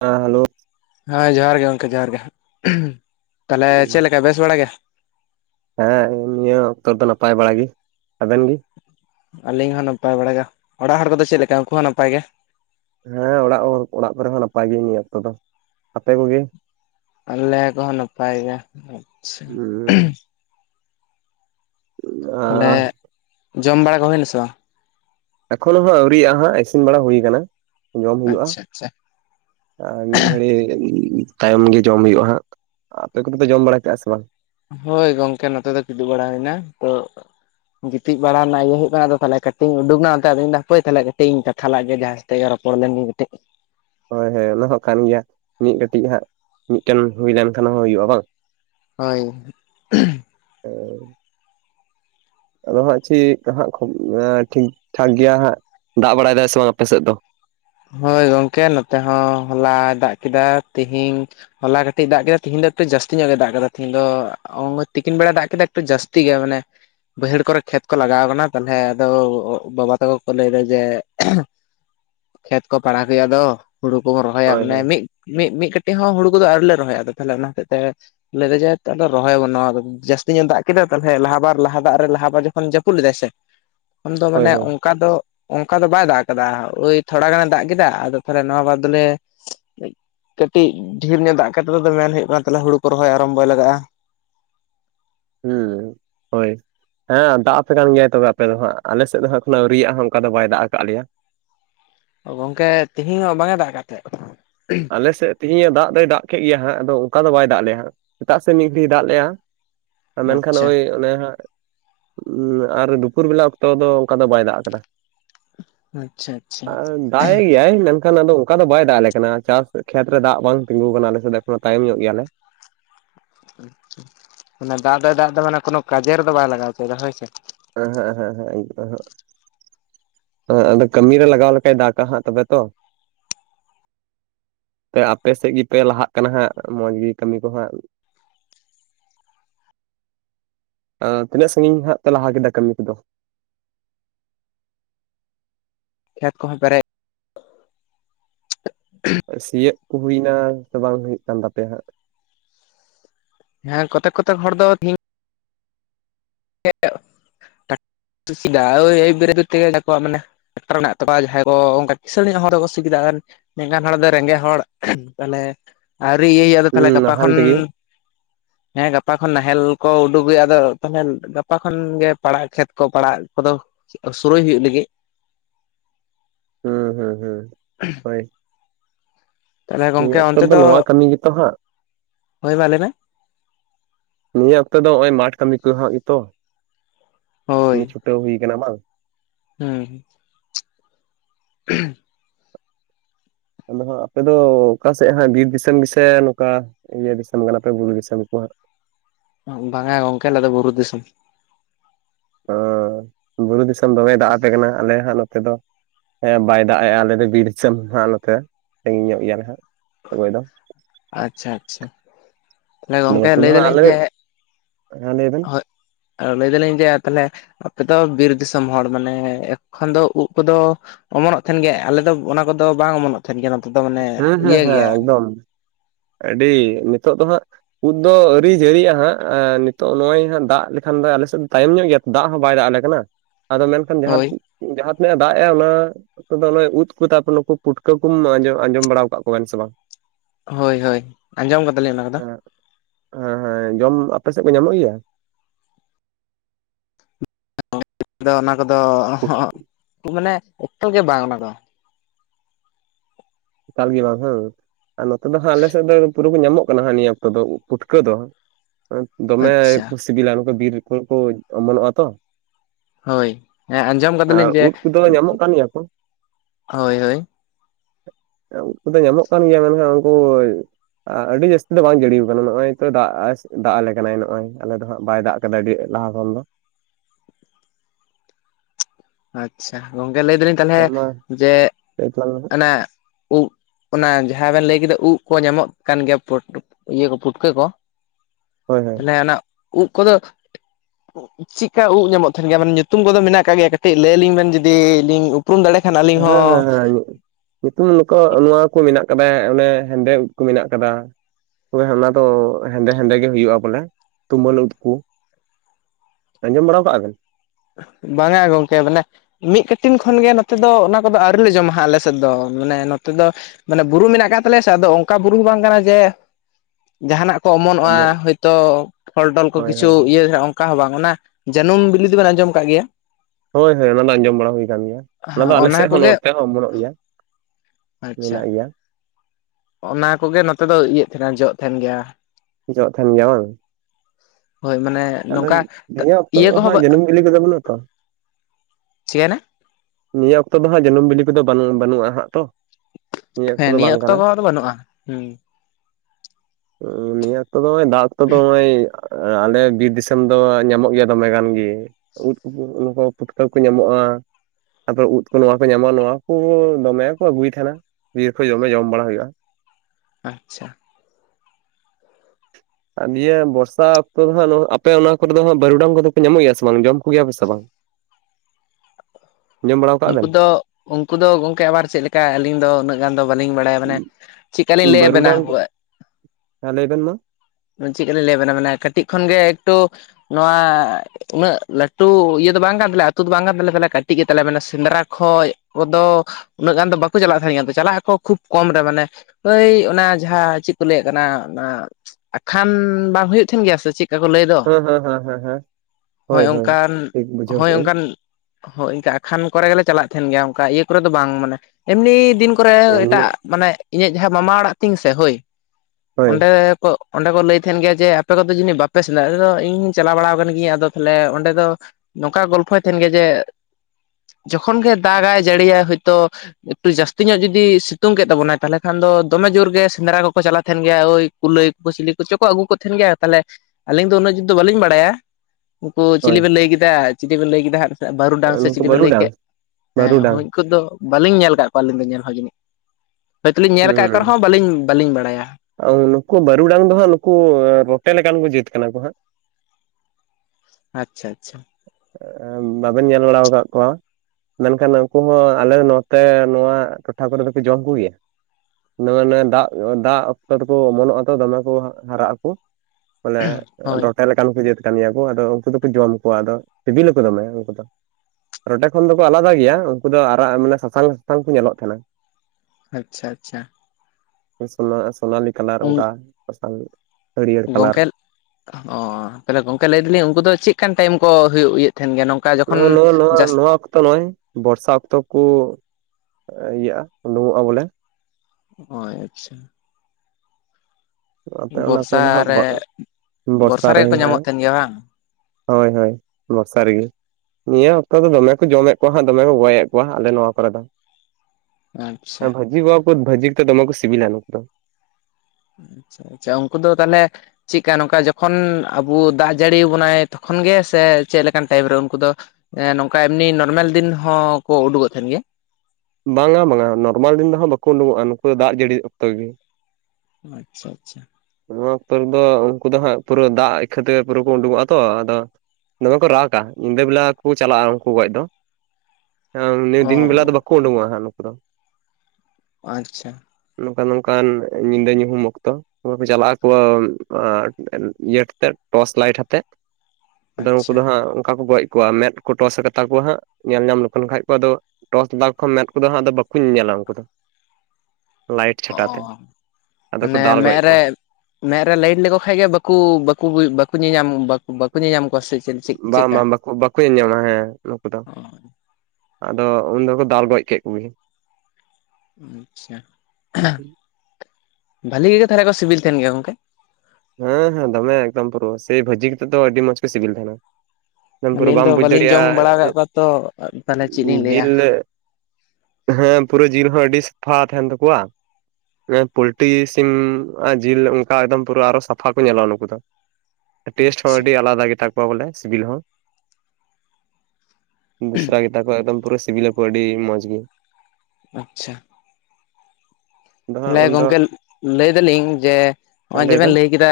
ᱦᱮᱸ ᱦᱮᱞᱳ ᱾ ᱦᱮᱸ ᱡᱚᱦᱟᱨ ᱜᱮ ᱜᱚᱝᱠᱮ ᱡᱚᱦᱟᱨ ᱜᱮ ᱛᱟᱦᱚᱞᱮ ᱪᱮᱫᱞᱮ ᱞᱮᱠᱟ ᱵᱮᱥ ᱵᱟᱲᱟ ᱜᱮ? ᱦᱮᱸ ᱱᱤᱭᱟᱹ ᱚᱠᱛᱚ ᱫᱚ ᱱᱟᱯᱟᱭ ᱵᱟᱲᱟ ᱜᱮ ᱾ ᱟᱵᱮᱱ ᱜᱮ? ᱟᱹᱞᱤᱧ ᱦᱚᱸ ᱱᱟᱯᱟᱭ ᱵᱟᱲᱟ ᱜᱮ᱾ ᱚᱲᱟᱜ ᱦᱚᱲ ᱠᱚᱫᱚ ᱪᱮᱫ ᱞᱮᱠᱟ ᱩᱱᱠᱩ ᱦᱚᱸ ᱱᱟᱯᱟᱭ ᱜᱮ? ᱦᱮᱸ ᱚᱲᱟᱜ ᱚᱲᱟᱜ ᱠᱚᱨᱮ ᱦᱚᱸ ᱱᱟᱯᱟᱭ ᱜᱮ ᱱᱤᱭᱟᱹ ᱚᱠᱛᱚ ᱫᱚ᱾ ᱟᱯᱮ ᱠᱚᱜᱮ? ᱟᱞᱮ ᱠᱚᱦᱚᱸ ᱱᱟᱯᱟᱭ ᱜᱮ, ᱟᱪᱪᱷᱟ ᱾ ᱛᱟᱦᱚᱞᱮ ᱡᱚᱢ ᱵᱟᱲᱟ ᱠᱚ ᱦᱩᱭ ᱱᱟᱥᱮ ᱵᱟᱝ? ᱮᱠᱷᱚᱱ ᱦᱚᱸ ᱦᱟᱸᱜ ᱟᱹᱣᱨᱤᱭᱟᱜ-ᱟ ᱦᱟᱸᱜ ᱤᱥᱤᱱ ᱵᱟᱲᱟ ᱦᱩᱭ ᱟᱠᱟᱱᱟ ᱡᱚᱢ ᱦᱩᱭᱩᱜᱼᱟ᱾ ᱟᱪᱪᱷᱟ ᱟᱪᱪᱷᱟ ᱟᱨ ᱢᱤᱫᱤ ᱜᱷᱟᱹᱲᱤ ᱛᱟᱭᱚᱢ ᱜᱮ ᱡᱚᱢ ᱦᱩᱭᱩᱜ-ᱟ ᱦᱟᱸᱜ᱾ ᱟᱯᱮ ᱠᱚᱫᱚ ᱯᱮ ᱡᱚᱢ ᱵᱟᱲᱟ ᱠᱮᱜ-ᱟ ᱥᱮ ᱵᱟᱝᱻ ᱦᱳᱭ ᱜᱚᱝᱠᱮ ᱱᱚᱛᱮ ᱫᱚ ᱠᱤᱫᱩᱵ ᱵᱟᱲᱟ ᱦᱩᱭᱱᱟ, ᱛᱚ ᱜᱤᱛᱤᱡ ᱵᱟᱲᱟ ᱨᱮᱱᱟᱜ ᱤᱭᱟᱹ ᱦᱩᱭᱩᱜ ᱠᱟᱱᱟ ᱛᱟᱦᱚᱞᱮ ᱠᱟᱹᱴᱤᱧ ᱩᱰᱩᱠ ᱮᱱᱟ ᱚᱱᱛᱮ ᱟᱫᱚᱧ ᱢᱮᱱᱫᱟ ᱦᱟᱯᱳᱭ ᱛᱟᱞᱦᱮ ᱠᱟᱹᱴᱤᱡ ᱤᱧ ᱠᱟᱛᱷᱟ ᱞᱟᱜ ᱜᱮ ᱡᱟ ᱛᱮ ᱨᱚᱯᱚᱲ ᱞᱮᱱᱜᱤᱧ ᱠᱟᱹᱴᱤᱡ ᱾ ᱦᱳᱭ ᱦᱳᱭ ᱚᱱᱟ ᱦᱚᱸ ᱠᱟᱱ ᱜᱮᱭᱟ ᱢᱤᱫ ᱠᱟᱹᱴᱤᱡ ᱦᱟᱸᱜ ᱢᱤᱫᱴᱮᱱ ᱦᱩᱭ ᱞᱮᱱᱠᱷᱟᱱ ᱦᱩᱭᱩᱜ-ᱟ ᱵᱟᱝ ᱾ ᱦᱳᱭ᱾ ᱟᱫᱚ ᱦᱟᱸᱜ ᱪᱮᱫ ᱦᱟᱸᱜ ᱠᱷᱚᱵ ᱴᱷᱤᱠ ᱴᱷᱟᱠ ᱜᱮᱭᱟ ᱦᱟᱸᱜ ᱫᱟᱜ ᱵᱟᱲᱟᱭ ᱫᱟᱭ ᱥᱮ ᱵᱟᱝ ᱟᱯᱮ ᱥᱮᱫ ᱫᱚ? ᱦᱳᱭ ᱜᱚᱝᱠᱮ ᱱᱚᱛᱮ ᱦᱚᱸ ᱦᱚᱞᱟᱭ ᱫᱟᱜ ᱠᱮᱫᱟ, ᱛᱤᱦᱤᱧ ᱦᱚᱞᱟ ᱠᱟᱹᱴᱤᱡ ᱫᱟᱜ ᱠᱮᱫᱟ ᱛᱤᱦᱤᱧ ᱫᱚ ᱮᱠᱴᱩ ᱡᱟᱹᱥᱛᱤ ᱧᱚᱜ ᱜᱮᱭ ᱫᱟᱜ ᱠᱮᱫᱟ ᱛᱤᱦᱤᱧ ᱫᱚ ᱛᱤᱠᱤᱱ ᱵᱮᱲᱟ ᱫᱟᱜ ᱠᱮᱫᱟ ᱮᱠᱴᱩ ᱡᱟᱹᱥᱛᱤ ᱜᱮ, ᱢᱟᱱᱮ ᱵᱟᱹᱭᱦᱟᱹᱲ ᱠᱚᱨᱮ ᱠᱷᱮᱛ ᱠᱚ ᱞᱟᱜᱟᱣ ᱠᱟᱱᱟ ᱛᱟᱦᱚᱞᱮ ᱟᱫᱚ ᱵᱟᱵᱟ ᱛᱟᱠᱚ ᱠᱚ ᱞᱟᱹᱭᱫᱟ ᱡᱮ ᱠᱷᱮᱛ ᱠᱚ ᱯᱟᱲᱟᱜ ᱦᱩᱭᱩᱜ-ᱟ ᱦᱩᱲᱩ ᱠᱚᱵᱚᱱ ᱨᱚᱦᱚᱭᱟ᱾ ᱦᱳᱭ ᱢᱟᱱᱮ ᱦᱳᱭ ᱢᱤᱫ ᱢᱤᱫ ᱢᱤᱫ ᱠᱟᱹᱴᱤᱡ ᱦᱚᱸ ᱦᱩᱲᱩ ᱠᱚᱫᱚ ᱟᱣᱨᱤ ᱞᱮ ᱨᱚᱦᱚᱭᱟ ᱟᱫᱚ ᱛᱟᱦᱚᱞᱮ ᱚᱱᱟ ᱦᱚᱛᱮᱡ ᱛᱮ ᱞᱟᱹᱭ ᱫᱟ ᱡᱮ ᱟᱫᱚ ᱨᱚᱦᱚᱭᱟ ᱵᱚᱱ ᱱᱚᱣᱟ ᱠᱚᱫᱚ᱾ ᱡᱟᱹᱥᱛᱤ ᱧᱚᱜ ᱫᱟᱜ ᱠᱮᱫᱟ ᱛᱟᱦᱚᱞᱮ ᱞᱟᱦᱟ ᱵᱟᱨ ᱞᱟᱦᱟ ᱫᱟᱜ ᱨᱮ ᱞᱟᱦᱟ ᱵᱟᱨ ᱡᱚᱠᱷᱚᱱ ᱡᱟᱹᱯᱩᱫ ᱞᱮᱫᱟᱭ ᱥᱮ- ᱩᱱ ᱫᱚ ᱦᱳᱭ ᱢᱟᱱᱮ ᱦᱳᱭ ᱚᱱᱠᱟ ᱫᱚ ᱚᱱᱠᱟ ᱫᱚ ᱵᱟᱭ ᱫᱟᱜ ᱠᱟᱫᱟ ᱳᱭ ᱛᱷᱚᱲᱟ ᱜᱟᱱᱮ ᱫᱟᱜ ᱠᱮᱫᱟ ᱟᱫᱚ ᱛᱟᱦᱚᱞᱮ ᱱᱚᱣᱟ ᱵᱟᱨ ᱫᱚᱞᱮ ᱠᱟᱹᱴᱤᱡ ᱰᱷᱮᱨ ᱧᱚᱜ ᱫᱟᱜ ᱠᱟᱛᱮ ᱛᱮᱫᱚ ᱢᱮᱱ ᱦᱩᱭᱩᱜ ᱠᱟᱱᱟ ᱛᱟᱦᱞᱮ ᱦᱩᱲᱩ ᱠᱚ ᱨᱚᱦᱚᱭ ᱟᱨᱚᱢ ᱵᱚᱭ ᱞᱟᱜᱟᱜ-ᱟ᱾ ᱦᱩᱸ, ᱦᱳᱭ᱾ ᱦᱮᱸ ᱫᱟᱜ ᱟᱯᱮ ᱠᱟᱱ ᱜᱮᱭᱟᱭ ᱛᱚᱵᱮ ᱟᱯᱮ ᱫᱚ ᱦᱟᱸᱜ, ᱟᱞᱮ ᱥᱮᱫ ᱫᱚ ᱮᱠᱷᱚᱱ ᱟᱹᱣᱤᱭᱟᱜ ᱦᱟᱜ ᱚᱱᱠᱟ ᱫᱚ ᱵᱟᱭ ᱫᱟᱜ ᱟᱠᱟᱫ ᱞᱮᱭᱟ᱾ ᱜᱚᱝᱠᱮ ᱛᱤᱦᱤᱧ ᱚᱜ ᱵᱟᱝ ᱮ ᱫᱟᱜ ᱠᱟᱜ ᱛᱮ? ᱟᱞᱮ ᱥᱮᱫ ᱛᱤᱦᱤᱧᱮ ᱫᱟᱜ ᱫᱚᱭ ᱫᱟᱜ ᱠᱮᱫ ᱜᱮᱭᱟ ᱦᱟᱸᱜ, ᱟᱫᱚ ᱚᱱᱠᱟ ᱫᱚ ᱵᱟᱭ ᱫᱟᱜ ᱞᱮᱭᱟᱜ ᱥᱮᱛᱟᱜ ᱥᱮ ᱢᱤᱫ ᱜᱷᱟᱹᱲᱤ ᱫᱟᱜ ᱞᱮᱜ-ᱟ᱾ ᱢᱮᱱᱠᱷᱟᱱ ᱟᱪᱪᱷᱟ ᱳᱭ ᱚᱱᱮ ᱦᱟᱜ ᱟᱨ ᱫᱩᱯᱩᱨ ᱵᱮᱞᱟ ᱚᱠᱛᱚ ᱫᱚ ᱚᱱᱠᱟ ᱫᱚ ᱵᱟᱭ ᱫᱟᱜ ᱟᱠᱟᱫᱟ᱾ ᱟᱪᱪᱷᱟ ᱟᱪᱪᱷᱟ ᱫᱟᱜ ᱮᱜ ᱜᱮᱭᱟᱭ ᱢᱮᱱᱠᱷᱟᱱ ᱟᱫᱚ ᱚᱱᱠᱟ ᱫᱚ ᱵᱟᱭ ᱫᱟᱜ ᱟᱞᱮ ᱠᱟᱱᱟ᱾ ᱪᱟᱥ ᱠᱷᱮᱛ ᱨᱮ ᱫᱟᱜ ᱵᱟᱝ ᱛᱤᱸᱜᱩ ᱟᱠᱟᱱᱟ ᱟᱞᱮ ᱥᱮᱫ ᱫᱚ ᱮᱠᱷᱚᱱᱳ ᱛᱟᱭᱚᱢ ᱧᱚᱜ ᱜᱮᱭᱟᱞᱮ᱾ ᱢᱟᱱᱮ ᱫᱟᱜ ᱫᱚᱭ ᱫᱟᱜ ᱫᱚ ᱢᱟᱱᱮ ᱠᱳᱱᱳ ᱠᱟᱡᱮᱨ ᱫᱚ ᱵᱟᱭ ᱞᱟᱜᱟᱣ ᱦᱚᱪᱚᱭ ᱫᱟ ᱦᱳᱭ ᱥᱮ᱾ [unintelligible] ᱦᱮᱸ ᱟᱫᱚ ᱠᱟᱹᱢᱤ ᱨᱮ ᱞᱟᱜᱟᱣ ᱞᱮᱠᱟᱭ ᱫᱟᱜᱟ ᱦᱟᱸᱜ ᱛᱚᱵᱮ ᱛᱚ᱾ ᱟᱯᱮ ᱥᱮᱜ ᱜᱮᱯᱮ ᱞᱟᱦᱟᱜ ᱠᱟᱱᱟ ᱦᱟᱸᱜ ᱢᱚᱡᱽ ᱜᱮ ᱠᱟᱹᱢᱤ ᱠᱚᱦᱟᱸᱜ᱾ [inaudible] ᱛᱤᱱᱟᱹᱜ ᱥᱟᱺᱜᱤᱧ ᱦᱟᱸᱜ ᱯᱮ ᱞᱟᱦᱟ ᱠᱮᱫᱟ ᱠᱟᱹᱢᱤ ᱠᱚᱫᱚ? ᱠᱷᱮᱛ ᱠᱚᱦᱚᱸ ᱯᱮᱨᱮ ᱥᱤᱭᱟᱹᱜ ᱠᱩ ᱦᱩᱭᱱᱟ ᱥᱮ ᱵᱟᱝ ᱦᱩᱭᱩᱜ ᱠᱟᱱ ᱛᱟᱯᱮᱭᱟ ᱦᱟᱸᱜ? ᱦᱮᱸ ᱠᱚᱛᱮᱠ ᱠᱚᱛᱮᱠ ᱦᱚᱲ ᱫᱚ ᱛᱤᱦᱤᱧ [unintelligible] ᱟᱭᱩᱵ ᱵᱮᱨ [unintelligible] ᱴᱟᱠᱴᱟᱨ ᱢᱮᱱᱟᱜ ᱛᱟᱠᱚᱣᱟ ᱡᱟᱦᱟᱸᱭ ᱠᱚ, ᱚᱱᱠᱟ ᱠᱤᱥᱟᱹᱲ ᱧᱚᱜ ᱦᱚᱲ ᱫᱚᱠᱚ ᱥᱤ ᱠᱮᱫᱟ᱾ ᱱᱮᱝᱠᱟᱱ ᱦᱚᱲ ᱫᱚ ᱨᱮᱸᱜᱮᱡ ᱦᱚᱲ, ᱛᱟᱦᱞᱮ ᱟᱹᱣᱨᱤ ᱤᱭᱟᱹᱭ ᱦᱩᱭᱩᱜ-ᱟ ᱦᱩᱸ ᱛᱟᱦᱞᱮ ᱜᱟᱯᱟ ᱱᱟᱦᱮᱞ ᱠᱷᱚᱱ ᱛᱮᱜᱮ ᱦᱮᱸ ᱜᱟᱯᱟ ᱠᱷᱚᱱ ᱱᱟᱦᱮᱞ ᱠᱚ ᱩᱰᱩᱠ ᱦᱩᱭᱩᱜ -ᱟ ᱟᱫᱚ ᱛᱟᱦᱚᱞᱮ ᱜᱟᱯᱟ ᱠᱷᱚᱱ ᱜᱮ ᱯᱟᱲᱟᱜ ᱠᱷᱮᱛ ᱠᱚ ᱯᱟᱲᱟᱜ ᱠᱚᱫᱚ ᱥᱩᱨᱩᱭ ᱦᱩᱭᱩᱜ ᱞᱟᱹᱜᱤᱫ᱾ [inaudible] ᱦᱩᱸ, ᱦᱩᱸ, ᱦᱩᱸ, ᱦᱳᱭ᱾ ᱛᱟᱦᱚᱞᱮ ᱱᱤᱭᱟᱹ ᱜᱚᱝᱠᱮ ᱚᱠᱛᱚ ᱚᱱᱛᱮ ᱨᱮᱫᱚ ᱫᱚ ᱱᱚᱣᱟ ᱠᱟᱹᱢᱤ ᱜᱮᱛᱚ ᱦᱟᱸᱜ ᱦᱳᱭ ᱢᱟ ᱞᱟᱹᱭ ᱢᱮ ᱱᱤᱭᱟᱹ ᱚᱠᱛᱚ ᱫᱚ ᱱᱚᱜ-ᱚᱭ ᱢᱟᱴᱷ ᱠᱟᱹᱢᱤ ᱠᱚ ᱦᱟᱸᱜ ᱜᱮᱛᱚ, ᱦᱳᱭ ᱯᱩᱨᱟᱹᱣ ᱦᱩᱭ ᱠᱟᱱᱟ ᱵᱟᱝ? ᱦᱩᱸ᱾ [inaudible] ᱟᱫᱚ ᱦᱟᱸᱜ ᱟᱯᱮ ᱫᱚ ᱚᱠᱟ ᱥᱮᱫ ᱦᱟᱸᱜ ᱵᱤᱨ ᱫᱤᱥᱚᱢ ᱜᱮᱥᱮ ᱱᱚᱝᱠᱟ ᱤᱭᱟᱹ ᱫᱤᱥᱚᱢ ᱠᱟᱱᱟᱯᱮ ᱵᱩᱨᱩ ᱫᱤᱥᱚᱢ ᱠᱚ ᱦᱟᱜ? ᱵᱟᱝᱟ ᱜᱚᱝᱠᱮ ᱟᱞᱮ ᱫᱚ ᱵᱩᱨᱩ ᱫᱤᱥᱚᱢ᱾ ᱚ ᱵᱩᱨᱩ ᱫᱤᱥᱚᱢ ᱫᱚᱢᱮ ᱫᱟᱜ ᱟᱯᱮ ᱠᱟᱱᱟ ᱟᱞᱮ ᱦᱟᱸᱜ ᱱᱚᱛᱮ ᱫᱚ ᱦᱮᱸ ᱵᱟᱭ ᱫᱟᱜ ᱮᱜ-ᱟ ᱟᱞᱮ ᱫᱚ ᱵᱤᱨ ᱫᱤᱥᱚᱢ ᱦᱟᱸᱜ ᱱᱚᱛᱮ, ᱥᱟᱺᱜᱤᱧ ᱧᱚᱜ ᱜᱮᱭᱟᱞᱮ ᱦᱟᱸᱜ ᱨᱚᱦᱚᱭ ᱫᱚ᱾ ᱟᱪᱪᱷᱟ, ᱟᱪᱪᱷᱟ᱾ ᱛᱟᱦᱚᱞᱮ ᱜᱚᱝᱠᱮ [unintelligible] ᱫᱚ ᱞᱟᱹᱭ ᱦᱟᱸᱜ ᱫᱟᱞᱤᱧ ᱡᱮ ᱟᱞᱮ ᱵᱮᱱ ᱦᱳᱭ ᱞᱟᱹᱭ ᱫᱟᱞᱤᱧ ᱡᱮ ᱛᱟᱦᱞᱮ ᱟᱯᱮ ᱫᱚ ᱵᱤᱨ ᱫᱤᱥᱚᱢ ᱦᱚᱲ ᱢᱟᱱᱮ ᱮᱠᱷᱚᱱ ᱫᱚ ᱩᱵᱽ ᱠᱚᱫᱚ ᱚᱢᱚᱱᱚᱜ ᱛᱮᱦᱮᱱ ᱜᱮᱭᱟ ᱟᱞᱮ ᱫᱚ ᱚᱱᱟ ᱠᱚᱫᱚ ᱵᱟᱝ ᱚᱢᱚᱱᱚᱜ ᱛᱟᱦᱮᱱ ᱜᱮᱭᱟ ᱱᱚᱛᱮ ᱫᱚ ᱢᱟᱱᱮ ᱦᱮᱸ ᱦᱮᱸ ᱤᱭᱟᱹ ᱦᱮᱸ ᱜᱮᱭᱟ᱾ ᱮᱠᱫᱚᱢ ᱟᱹᱰᱤ ᱱᱤᱛᱚᱜ ᱫᱚ ᱦᱟᱸᱜ ᱩᱫᱽ ᱫᱚ ᱟᱹᱣᱨᱤ ᱡᱟᱹᱨᱤᱜ-ᱟ ᱦᱟᱸᱜ ᱱᱤᱛᱚᱜ ᱱᱚᱜ-ᱚᱭ ᱫᱟᱜ ᱞᱮᱠᱷᱟᱱ ᱫᱚ ᱟᱞᱮ ᱥᱮᱫ ᱫᱚ ᱛᱟᱭᱚᱢ ᱧᱚᱜ ᱜᱮᱭᱟ᱾ ᱫᱟᱜ ᱦᱚᱸ ᱵᱟᱭ ᱫᱟᱜ ᱟᱞᱮ ᱠᱟᱱᱟ, ᱟᱫᱚ ᱢᱮᱱᱠᱷᱟᱱ ᱡᱟᱦᱟᱸ ᱦᱳᱭ ᱡᱟᱦᱟᱸᱛᱤᱱᱟᱹᱜ ᱮ ᱫᱟᱜ ᱮᱼᱟ ᱚᱱᱟ ᱟᱯᱮ ᱚᱱᱮ ᱩᱫ ᱠᱚ ᱛᱟᱨᱯᱚᱨ ᱱᱩᱠᱩ ᱯᱩᱴᱠᱟᱹ ᱠᱚᱢ ᱟᱹᱡᱚ-ᱟᱸᱡᱚᱢ ᱵᱟᱲᱟ ᱟᱠᱟᱫ ᱠᱚᱣᱟ ᱵᱮᱱ ᱥᱮ ᱵᱟᱝ? ᱦᱳᱭ ᱦᱳᱭ ᱟᱸᱡᱚᱢ ᱠᱟᱛ ᱟᱪᱷᱟ ᱦᱮᱸ ᱦᱮᱸ ᱡᱚᱢ ᱟᱯᱮ ᱥᱮᱫ ᱠᱚ ᱧᱟᱢᱚᱜ ᱜᱮᱭᱟ? [inaudible] ᱫᱚ ᱚᱱᱟ ᱠᱚᱫᱚ ᱢᱟᱱᱮ ᱮᱠᱟᱞ ᱜᱮ ᱵᱟᱝ ᱚᱱᱟᱫᱚ᱾ ᱠᱟᱞ ᱜᱮ ᱵᱟ ᱦᱮ ᱟᱨ ᱱᱚᱛᱮ ᱫᱚ ᱦᱟᱸᱜ ᱟᱞᱮᱥᱮᱫ ᱫᱚ ᱯᱩᱨᱟᱹ ᱠᱚ ᱧᱟᱢᱚᱜ ᱠᱟᱱᱟ ᱦᱟᱸᱜ ᱱᱤᱭᱟᱹ ᱚᱠᱛᱚ ᱫᱚ ᱩᱫ ᱯᱩᱴᱠᱟᱹ ᱫᱚ᱾ ᱟᱸ ᱫᱚᱢᱮ ᱟᱪᱪᱷᱟ ᱠᱚ ᱥᱤᱵᱤᱞᱟ ᱱᱚᱠᱟ ᱵᱤᱨ ᱨᱤᱠᱩᱱ ᱠᱚ ᱚᱢᱚᱱᱚᱜᱼᱟ ᱛᱚ᱾ ᱦᱳᱭ ᱦᱮᱸ ᱟᱸᱡᱚᱢ ᱟᱠᱟᱫᱟ ᱟᱨ ᱞᱤᱧ ᱡᱮ ᱩᱫ ᱠᱚᱫᱚ ᱧᱟᱢᱚᱜ ᱠᱟᱱ ᱜᱮᱭᱟ ᱠᱚ ᱦᱳᱭ ᱦᱳᱭ ᱮᱜ ᱩᱫ ᱠᱚᱫᱚ ᱧᱟᱢᱚᱜ ᱠᱟᱱ ᱜᱮᱭᱟ ᱢᱮᱱᱠᱷᱟᱱ ᱩᱱᱠᱩᱭ ᱟ ᱟᱹᱰᱤ ᱡᱟᱹᱥᱛᱤ ᱫᱚ ᱵᱟᱝ ᱡᱟᱹᱲᱤᱭ ᱠᱟᱱᱟ ᱱᱚᱜᱚᱭ ᱛᱚ ᱫᱟᱜ ᱫᱟᱜ ᱟᱞᱮ ᱠᱟᱱᱟᱭ ᱱᱚᱜᱚᱭ ᱟᱞᱮ ᱫᱚ ᱦᱟᱸᱜ ᱵᱟᱭ ᱫᱟᱜ ᱠᱟᱫᱟᱭ ᱴᱤ ᱞᱟᱦᱟ ᱠᱷᱚᱱ ᱫᱚ ᱟᱪᱪᱷᱟ ᱜᱚᱝᱠᱮ ᱞᱟᱹᱭ ᱫᱟᱞᱤᱧ ᱛᱟᱦᱚᱞᱮ ᱦᱮᱸ ᱢᱟ ᱡᱮ ᱞᱟᱹᱭ ᱛᱟᱞᱟᱝ ᱢᱮ ᱦᱟᱸᱜ ᱚᱱᱮ ᱩᱵ ᱚᱱᱟ ᱡᱟᱦᱟᱸ ᱵᱮᱱ ᱞᱟᱹᱭ ᱠᱮᱫᱟ ᱩᱜ ᱠᱚ ᱧᱟᱢᱚᱜ ᱠᱟᱱ ᱜᱮᱭᱟ ᱯᱩᱴ ᱤᱭᱟᱹ ᱠᱚ ᱯᱩᱴᱠᱟᱹ ᱠᱚ ᱦᱳᱭ ᱦᱳᱭ ᱛᱟᱦᱟᱞᱮ ᱚᱱᱟ ᱩᱜ ᱠᱚᱫᱚ ᱪᱮᱫᱠᱟ ᱩᱜ ᱧᱟᱢᱚᱜ ᱛᱟᱦᱮᱱ ᱜᱮᱭᱟ ᱢᱟᱱᱮ ᱧᱩᱛᱩᱢ ᱠᱚᱫᱚ ᱢᱮᱱᱟᱜ ᱟᱠᱟᱟᱜ ᱜᱮᱭᱟ ᱠᱟ ᱛᱤᱡ ᱞᱟᱹᱭ ᱞᱤᱧ ᱵᱮᱱ ᱡᱩᱫᱤ ᱞᱤᱧ ᱩᱯᱨᱩᱢ ᱫᱟᱲᱮ ᱠᱷᱟᱱ ᱟᱹᱞᱤᱧ ᱦᱮᱸ ᱦᱚᱸ ᱦᱮᱸ ᱦᱮᱸ ᱧᱩᱛᱩᱢ ᱞᱮᱠᱚ ᱱᱚᱣᱟ ᱠᱚ ᱢᱮᱱᱟᱜ ᱠᱟᱫᱟ ᱚᱱᱮ ᱦᱮᱸᱫᱮ ᱩᱜ ᱠᱚ ᱢᱮᱱᱟᱜ ᱠᱟᱫᱟ᱾ ᱦᱚᱭ ᱦᱟᱜ ᱚᱱᱟ ᱫᱚ ᱦᱮᱸᱫᱮ ᱦᱮᱸᱫᱮ ᱜᱮ ᱦᱩᱭᱩᱜᱼᱟ ᱵᱚᱞᱮ ᱛᱩᱢᱟᱹᱞ ᱩᱫᱠᱩ ᱟᱸᱡᱚᱢ ᱵᱟᱲᱟ ᱠᱟᱜᱼᱟ ᱵᱮᱱ? ᱵᱟᱝᱜᱟ ᱜᱚᱝᱠᱮ ᱢᱮᱱᱮ ᱢᱤᱫ ᱠᱟᱴᱤᱱ ᱠᱷᱚᱱ ᱜᱮ ᱱᱚᱛᱮ ᱫᱚ ᱚᱱᱟ ᱠᱚᱫᱚ ᱟᱹᱣᱨᱤ ᱞᱮ ᱡᱚᱢᱟ ᱦᱟᱸᱜ ᱟᱞᱮ ᱥᱮᱫ ᱫᱚ ᱢᱟᱱᱮ ᱱᱚᱛᱮ ᱫᱚ ᱢᱟᱱᱮ ᱵᱩᱨᱩ ᱢᱮᱱᱟᱜ ᱠᱟᱫ ᱛᱟᱞᱮᱭᱟ ᱥᱮ ᱟᱫᱚ ᱚᱱᱠᱟ ᱵᱩᱨᱩ ᱦᱚᱸ ᱵᱟᱝ ᱠᱟᱱᱟ ᱡᱮ ᱡᱟᱦᱟᱱᱟᱜ ᱠᱚ ᱚᱢᱚᱱᱚᱜᱼᱟ ᱚᱢᱚᱱ ᱦᱳᱭᱛᱳ ᱯᱷᱚᱞ ᱴᱚᱞ ᱠᱚ ᱦᱳᱭ ᱠᱤᱪᱷᱩ ᱦᱳᱭ ᱤᱭᱟᱹ ᱡᱚᱜ ᱠᱟ ᱦᱚᱸ ᱵᱟᱝ ᱚᱱᱟ ᱡᱟᱹᱱᱩᱢ ᱵᱤᱞᱤ ᱫᱚᱵᱚᱱ ᱟᱸᱡᱚᱢ ᱟᱠᱜ ᱜᱮᱭᱟ? ᱦᱳᱭ ᱦᱳᱭ ᱚᱱᱟ ᱫᱚ ᱟᱸᱡᱚᱢ ᱵᱟᱲᱟ ᱦᱩᱭ ᱟᱠᱟᱱ ᱜᱮᱭᱟ ᱚᱱᱟ ᱫᱚ ᱟᱞᱮ ᱥᱮᱫ ᱦᱚᱸ ᱱᱚᱛ ᱦᱚᱸ ᱚᱢᱚᱱᱚᱜ ᱜᱮᱭᱟ᱾ ᱟᱪᱪᱷᱟ ᱢᱮᱱᱟᱜ ᱜᱮᱭᱟ᱾ ᱚᱱᱟ ᱠᱚᱜᱮ ᱱᱚᱛᱮ ᱫᱚ ᱤᱭᱟᱹᱜ ᱛᱟᱦᱮᱱᱟ ᱡᱚᱜ ᱛᱟᱦᱮᱱ ᱜᱮᱭᱟ ᱡᱚᱜ ᱛᱟᱦᱮᱱ ᱜᱮᱭᱟ ᱵᱟᱝ? ᱦᱚᱭ ᱢᱟᱱᱮ ᱟᱫᱚ ᱱᱚᱝᱠᱟ ᱱᱤ ᱱᱤᱭᱟᱹ ᱚᱠᱛᱚ ᱤᱭᱟᱹ ᱦᱟᱸᱜ ᱠᱚᱦᱚᱸ ᱡᱟᱹᱱᱩᱢ ᱵᱤᱞᱤ ᱠᱚᱫᱚ ᱵᱟᱹᱱᱩᱜᱼᱟ ᱛᱚ ᱪᱤᱠᱟᱭ ᱱᱟ? ᱱᱤᱭᱟᱹ ᱚᱠᱛᱚ ᱫᱚ ᱦᱟᱸᱜ ᱡᱟᱹᱱᱟᱢ ᱵᱤᱞᱤ ᱠᱚᱫᱚ ᱵᱟᱱᱩ ᱵᱟᱹᱱᱩᱜᱼᱟ ᱦᱟᱸᱜ ᱛᱚ? ᱦᱮᱸ ᱫᱚ ᱱᱤᱭᱟᱹ ᱵᱟᱝ ᱚᱠᱛᱚ ᱠᱟᱱᱟ ᱠᱚ ᱦᱚ ᱵᱟᱹᱱᱩᱜᱼᱟ ᱦᱩᱸ᱾ ᱱᱤᱭᱟᱹ ᱚᱠᱛᱚ ᱫᱚ ᱫᱟᱜ ᱚᱠᱛᱚ ᱫᱚ ᱱᱚᱜᱚᱭ ᱟᱞᱮ ᱵᱤᱨ ᱫᱤᱥᱚᱢ ᱫᱚ ᱧᱟᱢᱚᱜ ᱜᱮᱭᱟ ᱫᱚᱢᱮ ᱜᱟᱱ ᱜᱮ᱾ ᱩᱫ ᱠᱩᱠᱩ ᱩᱱᱠᱩ ᱯᱩᱴᱠᱟᱹᱣ ᱠᱚ ᱧᱟᱢᱚᱜᱼᱟ ᱾ ᱟᱫᱚ ᱩᱫ ᱠᱚ ᱱᱚᱣᱟ ᱠᱚ ᱧᱟᱢᱟ ᱱᱚᱣᱟ ᱠᱚ ᱫᱚᱢᱮ ᱠᱚ ᱟᱹᱜᱩᱭ ᱛᱟᱦᱮᱱᱟ ᱵᱤᱨ ᱠᱷᱚᱡ ᱫᱚᱢᱮ ᱡᱚᱢ ᱵᱟᱲᱟ ᱦᱩᱭᱩᱜᱼᱟ᱾ ᱟᱪᱪᱷᱟ ᱟᱨ ᱱᱤᱭᱟᱹ ᱵᱚᱨᱥᱟ ᱚᱠᱛᱚ ᱫᱚ ᱦᱟᱸᱜ ᱟᱯᱮ ᱚᱱᱟ ᱠᱚᱨᱮ ᱫᱚ ᱦᱟᱸᱜ ᱵᱟᱹᱨᱩᱰᱟᱝ ᱠᱚᱫᱚ ᱠᱚ ᱧᱟᱢᱚᱜ ᱜᱮᱭᱟ ᱥᱮ ᱵᱟᱝ? ᱡᱚᱢ ᱠᱚᱜᱮᱭᱟ ᱯᱮ ᱥᱮ ᱵᱟᱝ? [unintelligible] ᱡᱚᱢ ᱵᱟᱲᱟᱣ ᱠᱟᱜ ᱩᱱᱠᱩ ᱵᱮᱱ ᱫᱚ ᱩᱱᱠᱩ ᱫᱚ ᱜᱚᱝᱠᱮ ᱟᱵᱟᱨ ᱪᱮᱫ ᱞᱮᱠᱟ ᱟᱹᱞᱤᱧ ᱫᱚ ᱩᱱᱟᱹᱜᱼᱼ ᱜᱟᱱ ᱫᱚ ᱵᱟᱹᱞᱤᱧ ᱵᱟᱲᱟᱭᱟ ᱢᱟᱱᱮ ᱪᱮᱫᱠᱟᱞᱤᱧ ᱞᱟᱹᱭᱟ ᱟᱵᱮᱱᱟ ᱵᱟᱹᱨᱩᱰᱟᱝ ᱠᱚ ᱟᱵᱚᱣᱟᱜ ᱦᱮᱸ ᱞᱟᱹᱭ ᱵᱮᱱ ᱢᱟ ᱢᱟᱱᱮ ᱪᱮᱫᱠᱟ ᱞᱤᱧ ᱞᱟᱹᱭ ᱟᱵᱮᱱᱟ ᱢᱟᱱᱮ ᱠᱟᱹᱴᱤᱡ ᱠᱷᱚᱱᱜᱮ ᱮᱠᱴᱩ ᱱᱚᱣᱟ ᱩᱱᱟᱹᱜ ᱞᱟᱹᱴᱩ ᱤᱭᱟᱹ ᱫᱚ ᱵᱟᱝ ᱠᱟᱱ ᱛᱟᱞᱮᱭᱟ ᱟᱛᱩ ᱫᱚ ᱵᱟᱝ ᱠᱟᱱ ᱛᱟᱞᱮᱭᱟ ᱛᱟᱦᱞᱮ ᱠᱟᱹᱴᱤᱡ ᱜᱮ ᱛᱟᱞᱮᱭᱟ ᱢᱟᱱᱮ ᱥᱮᱸᱫᱽᱨᱟ ᱠᱷᱚᱡ ᱠᱚᱫᱚ ᱩᱱᱟᱹᱜ ᱜᱟᱱ ᱫᱚ ᱵᱟᱠᱚ ᱪᱟᱞᱟᱜ ᱛᱟᱦᱮ ᱜᱮᱭᱟ ᱟᱫᱚ ᱪᱟᱞᱟᱜ ᱟᱠᱚ ᱠᱷᱩᱵ ᱠᱚᱢ ᱨᱮ ᱢᱟᱱᱮ ᱟᱭ ᱚᱱᱟ ᱡᱟᱦᱟᱸ ᱪᱮᱫ ᱠᱚ ᱞᱟᱹᱭᱮᱫ ᱠᱟᱱᱟ ᱚᱱᱟ ᱟᱠᱷᱟᱱ ᱵᱟᱝ ᱦᱩᱭᱩᱜ ᱛᱟᱦᱮᱱ ᱜᱮᱭᱟ ᱥᱮ ᱪᱤᱫ ᱪᱮᱫᱠᱟ ᱠᱚ ᱞᱟᱹᱭ ᱫᱚ ᱦᱮᱸ ᱦᱮᱸ ᱦᱮᱸ ᱦᱮᱸ ᱦᱮᱸ [inaudible] ᱦᱳᱭ ᱚᱱᱠᱟᱱ ᱴᱷᱤᱠ ᱵᱩᱡᱷᱟᱹᱣ ᱦᱳᱭ ᱠᱮᱜ ᱟᱹᱧ ᱚᱱᱠᱟᱱ ᱦᱳᱭ ᱤᱱᱠᱟ ᱟᱠᱷᱟᱱ ᱠᱚᱨᱮ ᱜᱮᱞᱮ ᱪᱟᱞᱟᱜ ᱛᱟᱦᱮᱱ ᱜᱮᱭᱟ ᱚᱱᱠᱟ ᱤᱭᱟᱹ ᱠᱚᱨᱮ ᱫᱚ ᱵᱟᱝ ᱢᱟᱱᱮ ᱮᱢᱱᱤ ᱫᱤᱱ ᱠᱚᱨᱮ ᱮᱢᱱᱤ ᱮᱴᱟᱜ ᱢᱟᱱᱮ ᱤᱧᱟᱹᱜ ᱡᱟᱦᱟᱸ ᱢᱟᱢᱟ ᱚᱲᱟᱜ ᱛᱤᱧ ᱥᱮ ᱦᱳᱭ [inaudible] ᱦᱳᱭ ᱚᱸᱰᱮ ᱠᱚᱜ ᱚᱸᱰᱮ ᱠᱚ ᱞᱟᱹᱭ ᱛᱟᱦᱮᱱ ᱜᱮᱭᱟ ᱡᱮ ᱟᱯᱮ ᱠᱚᱫᱚ ᱡᱟᱹᱱᱤᱡ ᱵᱟᱯᱮ [unintelligible] ᱤᱧ ᱦᱚᱸᱧ ᱪᱟᱞᱟᱣ ᱵᱟᱲᱟᱟᱣ ᱠᱟᱱ ᱜᱤᱭᱟᱹᱧ ᱟᱫᱚ ᱛᱟᱦᱚᱞᱮ ᱚᱸᱰᱮ ᱫᱚ ᱱᱚᱝᱠᱟᱭ ᱜᱚᱞᱯᱷᱚᱭ ᱛᱟᱦᱮᱱ ᱜᱮᱭᱟ ᱡᱮ ᱡᱚᱠᱷᱚᱱ ᱜᱮ ᱫᱟᱜᱟᱭ ᱡᱟᱹᱲᱤᱭᱟᱭ ᱦᱳᱭᱛᱳ ᱮᱠᱴᱩ ᱡᱟᱹᱥᱛᱤ ᱧᱚᱜ ᱡᱩᱫᱤ ᱥᱤᱛᱩᱝ ᱠᱮᱫ ᱛᱟᱵᱚᱱᱟᱭ ᱛᱟᱦᱚᱞ ᱠᱷᱟᱱ ᱫᱚ ᱫᱚᱢᱮ ᱡᱳᱨ ᱜᱮ ᱥᱮᱸᱫᱽᱨᱟ ᱠᱚᱠᱚ ᱪᱟᱞᱟᱜ ᱛᱟᱦᱮᱱ ᱜᱮᱭᱟ ᱳᱭ ᱠᱩᱞᱟᱹᱭ ᱠᱚ ᱪᱤᱞᱤ ᱠᱚᱪᱚ ᱠᱚ ᱟᱹᱜᱩ ᱠᱚ ᱛᱟᱦᱮᱱ ᱜᱮᱭᱟ ᱾ ᱛᱟᱦᱚᱞᱮ ᱟᱹᱞᱤᱧ ᱫᱚ ᱩᱱᱟᱹᱜ ᱡᱩᱫ ᱫᱚ ᱵᱟᱹᱞᱤᱧ ᱵᱟᱲᱟᱭᱟ ᱾ ᱩᱱᱠᱩ ᱦᱳᱭ ᱪᱤᱞᱤ ᱵᱤᱱ ᱞᱟᱹᱭ ᱠᱮᱫᱟ ᱪᱤᱞᱤ ᱵᱮᱱ ᱞᱟᱹᱭ ᱠᱮᱫᱟ ᱦᱟᱜ ᱵᱟᱹᱨᱩ ᱰᱟᱝ ᱥᱮ ᱱᱩᱠᱩ ᱪᱤᱞᱤ ᱵᱮᱱ ᱞᱟᱹᱭ ᱵᱟᱹᱨᱩᱰᱟᱝ [inaudible] ᱦᱮᱸ ᱵᱟᱹᱨᱩᱰᱟᱝ ᱦᱩᱭ ᱠᱚᱫᱚ ᱵᱟᱹᱞᱤᱧ ᱧᱮᱞ ᱟᱠᱟᱫ ᱠᱚᱣᱟ ᱟᱹᱞᱤᱧ ᱫᱚ ᱧᱮᱞ ᱦᱚ ᱡᱟᱹᱱᱤᱡ ᱾ [inaudible] ᱦᱳᱭᱛᱚᱞᱤᱧ ᱧᱮᱞ ᱟᱠᱟᱫ ᱠᱚ ᱨᱮᱦᱚᱸ ᱵᱟᱹᱞᱤᱧ ᱵᱟᱹᱞᱤᱧ ᱵᱟᱲᱟᱭᱟ ᱾ ᱩᱸᱻ ᱱᱩᱠᱩ ᱵᱟᱹᱨᱩᱰᱟᱝ ᱫᱚ ᱦᱟᱸᱜ ᱱᱩᱠᱩ ᱨᱚᱴᱮ ᱞᱮᱠᱟᱱ ᱠᱚ ᱡᱟᱹᱛ ᱠᱟᱱᱟ ᱠᱚ ᱦᱟᱸᱜ ᱾ ᱟᱪᱪᱷᱟ ᱟᱪᱪᱷᱟ ᱾ ᱮᱻ ᱵᱟᱵᱤᱱ ᱧᱮᱞ ᱵᱟᱲᱟ ᱟᱠᱟᱫ ᱠᱚᱣᱟ ᱾ ᱢᱮᱱᱠᱷᱟᱱ ᱩᱱᱠᱩ ᱦᱚᱸ ᱟᱞᱮ ᱱᱚᱛᱮ ᱱᱚᱣᱟ ᱴᱚᱴᱷᱟ ᱠᱚᱨᱮ ᱫᱚᱠᱚ ᱡᱚᱢ ᱠᱩ ᱜᱮᱭᱟ ᱾ [unintelligible] ᱫᱟᱜ ᱫᱟᱜ ᱚᱠᱛᱚ ᱛᱮᱠᱚ ᱚᱢᱚᱱᱚᱜ-ᱟ ᱛᱚ ᱫᱚᱢᱮ ᱠᱚ ᱦᱟᱨᱟᱜ ᱟᱠᱚ ᱾ ᱵᱚᱞᱮ ᱦᱳᱭ ᱨᱚᱴᱮ ᱞᱮᱠᱟᱱ ᱠᱚ ᱡᱟᱹᱛ ᱠᱟᱱ ᱜᱮᱭᱟ ᱠᱚ ᱟᱫᱚ ᱩᱱᱠᱩ ᱫᱚᱠᱚ ᱡᱚᱢ ᱠᱚᱣᱟ ᱟᱫᱚ ᱾ ᱥᱤᱵᱤᱞ ᱟᱠᱚ ᱫᱚᱢᱮ ᱩᱱᱠᱩ ᱫᱚ ᱾ ᱨᱚᱴᱮ ᱠᱷᱚᱱ ᱫᱚᱠᱚ ᱟᱞᱟᱫᱟ ᱜᱮᱭᱟ ᱩᱱᱠᱩ ᱫᱚ ᱟᱨᱟᱜ ᱢᱟᱱᱮ ᱥᱟᱥᱟᱝ ᱥᱟᱥᱟᱝ ᱠᱚ ᱧᱮᱞᱚᱜ ᱛᱟᱦᱮᱸᱱᱟ ᱾ ᱟᱪᱪᱷᱟ ᱟᱪᱪᱷᱟ ᱾ [inaudible] ᱥᱳᱱᱟ ᱥᱳᱱᱟᱞᱤ ᱠᱟᱞᱟᱨ ᱚᱱᱠᱟ ᱥᱟᱥᱟᱝ ᱜᱮ ᱾ ᱜᱚᱝᱠᱮ [inaudible] ᱚ ᱛᱟᱦᱚᱞᱮ ᱜᱚᱝᱠᱮ ᱞᱟᱹᱭ ᱮᱫᱟᱞᱤᱧ ᱩᱱᱠᱩ ᱫᱚ ᱪᱮᱫᱠᱟᱱ ᱴᱟᱭᱤᱢ ᱠᱚ ᱦᱩᱭᱩᱜ ᱤᱭᱮᱜ ᱛᱟᱦᱮᱱ ᱜᱮᱭᱟ ᱱᱚᱝ [unintelligible] ᱱᱚᱣᱟ ᱱᱚᱣᱟ ᱚᱠᱛᱚ ᱱᱚᱜ-ᱚᱭ ᱾ ᱵᱚᱨᱥᱟ ᱚᱠᱛᱚ ᱠᱚ ᱤᱭᱟᱹᱜ-ᱟ [inaudible] ᱩᱰᱩᱝᱚᱜ-ᱟ ᱵᱚᱞᱮ ᱾ ᱦᱳᱭ ᱟᱪᱪᱷᱟ ᱾ ᱟᱯᱮ ᱚᱱᱟ ᱠᱚᱨᱮ ᱵᱚᱨᱥᱟ ᱫᱚ ᱦᱟᱸᱜ ᱨᱮ ᱵᱚᱨᱥᱟ ᱠᱚ ᱨᱮᱜᱮ ᱦᱮᱸ ᱧᱟᱢᱚᱜ ᱾ ᱛᱟᱦᱮᱱ [inaudible] ᱜᱮᱭᱟ ᱵᱟᱝ ᱦᱳᱭ ᱦᱳᱭ ᱵᱚᱨᱥᱟ ᱨᱮᱜᱮ ᱾ ᱱᱤᱭᱟᱹ ᱚᱠᱛᱚ ᱫᱚ ᱫᱚᱢᱮ ᱠᱚ ᱡᱚᱢᱮᱫ ᱠᱚᱣᱟ ᱦᱟᱸᱜ ᱫᱚᱢᱮ ᱠᱚ ᱜᱚᱭᱮᱫ ᱠᱚᱣᱟ ᱟᱞᱮ ᱱᱚᱣᱟ ᱠᱚᱨᱮ ᱫᱚ ᱾ [inaudible] ᱟᱪᱪᱷᱟ ᱵᱷᱟᱹᱡᱤ [unintelligible] ᱵᱷᱟᱹᱡᱤ ᱛᱚ ᱫᱚᱢᱮ ᱠᱚ ᱥᱤᱵᱤᱞᱟ ᱱᱩᱠᱩ ᱫᱚ ᱾ ᱟᱪᱪᱷᱟ ᱟᱪᱪᱷᱟ ᱾ ᱩᱱᱠᱩ ᱫᱚ ᱛᱟᱦᱚᱞᱮ ᱪᱮᱫᱠᱟ ᱱᱚᱝᱠᱟ ᱡᱚᱠᱷᱚᱱ ᱟᱵᱚ ᱫᱟᱜ ᱡᱟᱹᱲᱤ ᱟᱵᱚᱱᱟᱭ ᱛᱚᱠᱷᱚᱱ ᱜᱮ ᱥᱮ ᱪᱮᱫ ᱞᱮᱠᱟᱱ ᱴᱟᱭᱤᱢ ᱨᱮ ᱩᱱᱠᱩ ᱫᱚ ᱮᱸᱻ ᱱᱚᱝᱠᱟ ᱮᱢᱱᱤ ᱱᱚᱨᱢᱮᱞ ᱫᱤᱱ ᱦᱚᱸᱠᱚ ᱩᱰᱩᱠᱚᱜ ᱛᱟᱦᱮᱱ ᱜᱮᱭᱟ? ᱵᱟᱝ-ᱟ ᱵᱟᱝ-ᱟ ᱱᱚᱨᱢᱟᱞ ᱫᱤᱱ ᱦᱟᱸᱜ ᱵᱟᱠᱚ ᱩᱰᱩᱠᱚᱜ-ᱟ, ᱱᱩᱠᱩ ᱫᱚ ᱫᱟᱜ ᱡᱟᱹᱲᱤ ᱚᱠᱛᱚ ᱜᱮ ᱾ ᱟᱪᱪᱷᱟ ᱟᱪᱪᱷᱟ ᱾ ᱱᱚᱣᱟ ᱚᱠᱛᱚ ᱨᱮᱫᱚ ᱩᱱᱠᱩ ᱫᱚ ᱦᱟᱸᱜ ᱯᱩᱨᱟᱹ ᱫᱟᱜ ᱤᱠᱷᱟᱹ ᱛᱮᱜᱮ ᱯᱩᱨᱟᱹ ᱠᱚ ᱩᱰᱩᱠᱚᱜ-ᱟ ᱛᱚ, ᱟᱫᱚ ᱫᱚᱢᱮ ᱠᱚ ᱨᱟᱜᱟ, ᱧᱤᱫᱟᱹ ᱵᱮᱞᱟ ᱠᱚ ᱪᱟᱞᱟᱜ-ᱟ ᱩᱱᱠᱩ ᱜᱚᱡ ᱫᱚ ᱾ ᱦᱮᱸ ᱫᱤᱱ ᱵᱮᱞᱟ ᱫᱚ ᱚ ᱵᱟᱠᱚ ᱩᱰᱩᱠᱚᱜ-ᱟ ᱦᱟᱜ ᱱᱩᱠᱩ ᱫᱚ ᱾ [inaudible] ᱟᱪᱪᱷᱟ ᱾ ᱱᱚᱝᱠᱟᱱ ᱱᱚᱝᱠᱟᱱ ᱧᱤᱫᱟᱹ ᱧᱩᱦᱩᱢ ᱚᱠᱛᱚ ᱾ ᱚᱠᱚᱭ ᱠᱚ ᱪᱟᱞᱟᱜ ᱟᱠᱚ ᱟᱻ ᱤᱭᱟᱹᱛᱮ ᱴᱚᱨᱪ ᱞᱟᱭᱤᱴ ᱟᱛᱮᱫ ᱾ ᱟᱫᱚ ᱩᱱᱠᱩ ᱟᱪᱪᱷᱟ ᱫᱚ ᱦᱟᱸᱜ ᱚᱱᱠᱟ ᱠᱚ ᱜᱚᱡ ᱠᱚᱣᱟ ᱾ ᱢᱮᱸᱫ ᱠᱚ ᱴᱚᱥ ᱟᱠᱟ ᱛᱟᱠᱚᱣᱟ ᱦᱟᱸᱜ ᱾ ᱧᱮᱞ ᱧᱟᱢ ᱞᱮᱠᱚ ᱠᱷᱟᱱ ᱠᱚ ᱟᱫᱚ ᱴᱚᱥ [unintelligible] [inaudible] ᱢᱮᱫ ᱠᱚᱫᱚ ᱦᱟᱸᱜ ᱟᱫᱚ ᱵᱟᱠᱚ ᱧᱮᱧᱮᱞᱟ ᱩᱱᱠᱩ ᱫᱚ ᱾ ᱚᱻ [inaudible] ᱟᱫᱚ ᱠᱚ ᱢᱟᱱᱮ ᱫᱟᱞ ᱜᱚᱡ ᱢᱮᱫ ᱨᱮ ᱠᱚᱣᱟ ᱢᱮᱫ ᱨᱮ ᱞᱟᱭᱤᱴ ᱞᱮᱠᱚ ᱠᱷᱟᱡ ᱜᱮ ᱵᱟᱹᱠᱩ ᱵᱟᱹᱠᱩ ᱵᱟᱹᱠᱩ ᱧᱮᱧᱟᱢ ᱵᱟᱠᱚ ᱧᱮᱧᱟᱢ ᱠᱚᱣᱟ ᱥᱮ ᱵᱟᱝ ᱪᱮᱫᱠᱟ ᱵᱟᱝ ᱵᱟᱠᱚ ᱵᱟᱠᱚ ᱧᱮᱧᱟᱢᱟ ᱦᱮᱸ ᱚᱱᱟ ᱠᱚᱫᱚ᱾ ᱚ ᱟᱫᱚ ᱩᱱ ᱫᱚᱠᱚ ᱫᱟᱞ ᱜᱚᱡ ᱠᱮᱜ ᱠᱚᱜᱮ᱾ ᱟᱪᱪᱷᱟ, ᱵᱷᱟᱞᱤ ᱜᱮ ᱠᱚ ᱛᱟᱞᱦᱮ ᱠᱚ ᱥᱤᱵᱤᱞ ᱛᱟᱦᱮᱱ ᱜᱮᱭᱟ ᱜᱚᱝᱠᱮ? ᱦᱮᱸ ᱦᱮᱸ ᱫᱚᱢᱮ ᱮᱠᱫᱚᱢ ᱯᱩᱨᱟᱹ, ᱥᱮᱹᱭ ᱵᱷᱟᱹᱡᱤ ᱠᱟᱛᱮᱜ ᱫᱚ ᱟᱹᱰᱤ ᱢᱚᱸᱡᱽ ᱜᱮ ᱥᱤᱵᱤᱞ ᱛᱟᱦᱮᱱᱟ᱾ ᱮᱠᱫᱚᱢ ᱯᱩᱨᱟᱹ ᱟᱹᱞᱤᱧ ᱵᱟᱢ ᱫᱚ ᱵᱩᱡᱽ ᱵᱟᱹᱞᱤᱧ ᱡᱚᱢ ᱵᱟᱲᱟ ᱫᱟᱲᱮᱭᱟᱜ-ᱟ ᱟᱠᱟᱫ ᱠᱚᱣᱟ ᱛᱚ ᱛᱟᱦᱚᱞᱮ ᱪᱮᱫ ᱞᱤᱧ ᱞᱟᱹᱭᱟ ᱡᱤᱞ ᱞᱮ ᱦᱮᱸ ᱯᱩᱨᱟᱹ ᱡᱤᱞ ᱦᱚᱸ ᱟᱹᱰᱤ ᱥᱟᱯᱷᱟ ᱛᱟᱸᱦᱮᱱ ᱛᱟᱠᱚᱣᱟ᱾ ᱯᱳᱞᱴᱤ ᱥᱤᱢᱻ ᱡᱤᱞ ᱚᱝᱠᱟ ᱮᱠᱫᱚᱢ ᱯᱩᱨᱟᱹ ᱟᱨᱚ ᱥᱟᱯᱷᱟ ᱠᱚ ᱧᱮᱞᱚᱜ-ᱟ ᱱᱩᱠᱩ ᱫᱚ, ᱴᱮᱥᱴ ᱦᱚᱸ ᱟᱪᱪᱷᱟ ᱟᱹᱰᱤ ᱟᱞᱟᱫᱟ ᱜᱮᱛᱟ ᱠᱚᱣᱟ ᱵᱚᱞᱮ ᱥᱤᱵᱤᱞ ᱦᱚᱸ, ᱫᱩᱥᱨᱟ ᱜᱮᱛᱟ ᱠᱚᱣᱟ ᱮᱠᱫᱚᱢ ᱯᱩᱨᱟᱹ ᱥᱤᱵᱤᱞ ᱟᱹᱰᱤ ᱢᱚᱸᱡᱽ ᱜᱮ᱾ ᱟᱪᱪᱷᱟ᱾ ᱟᱫᱚ ᱦᱟᱸᱜ ᱛᱟᱦᱞᱮ ᱩᱱᱫᱚ ᱜᱚᱝᱠᱮ ᱞᱟᱹᱭ ᱫᱟᱞᱤᱧ ᱡᱮ ᱦᱚᱸᱜ-ᱚᱭ ᱡᱮᱵᱮᱱ ᱞᱟᱹᱭ ᱠᱮᱫᱟ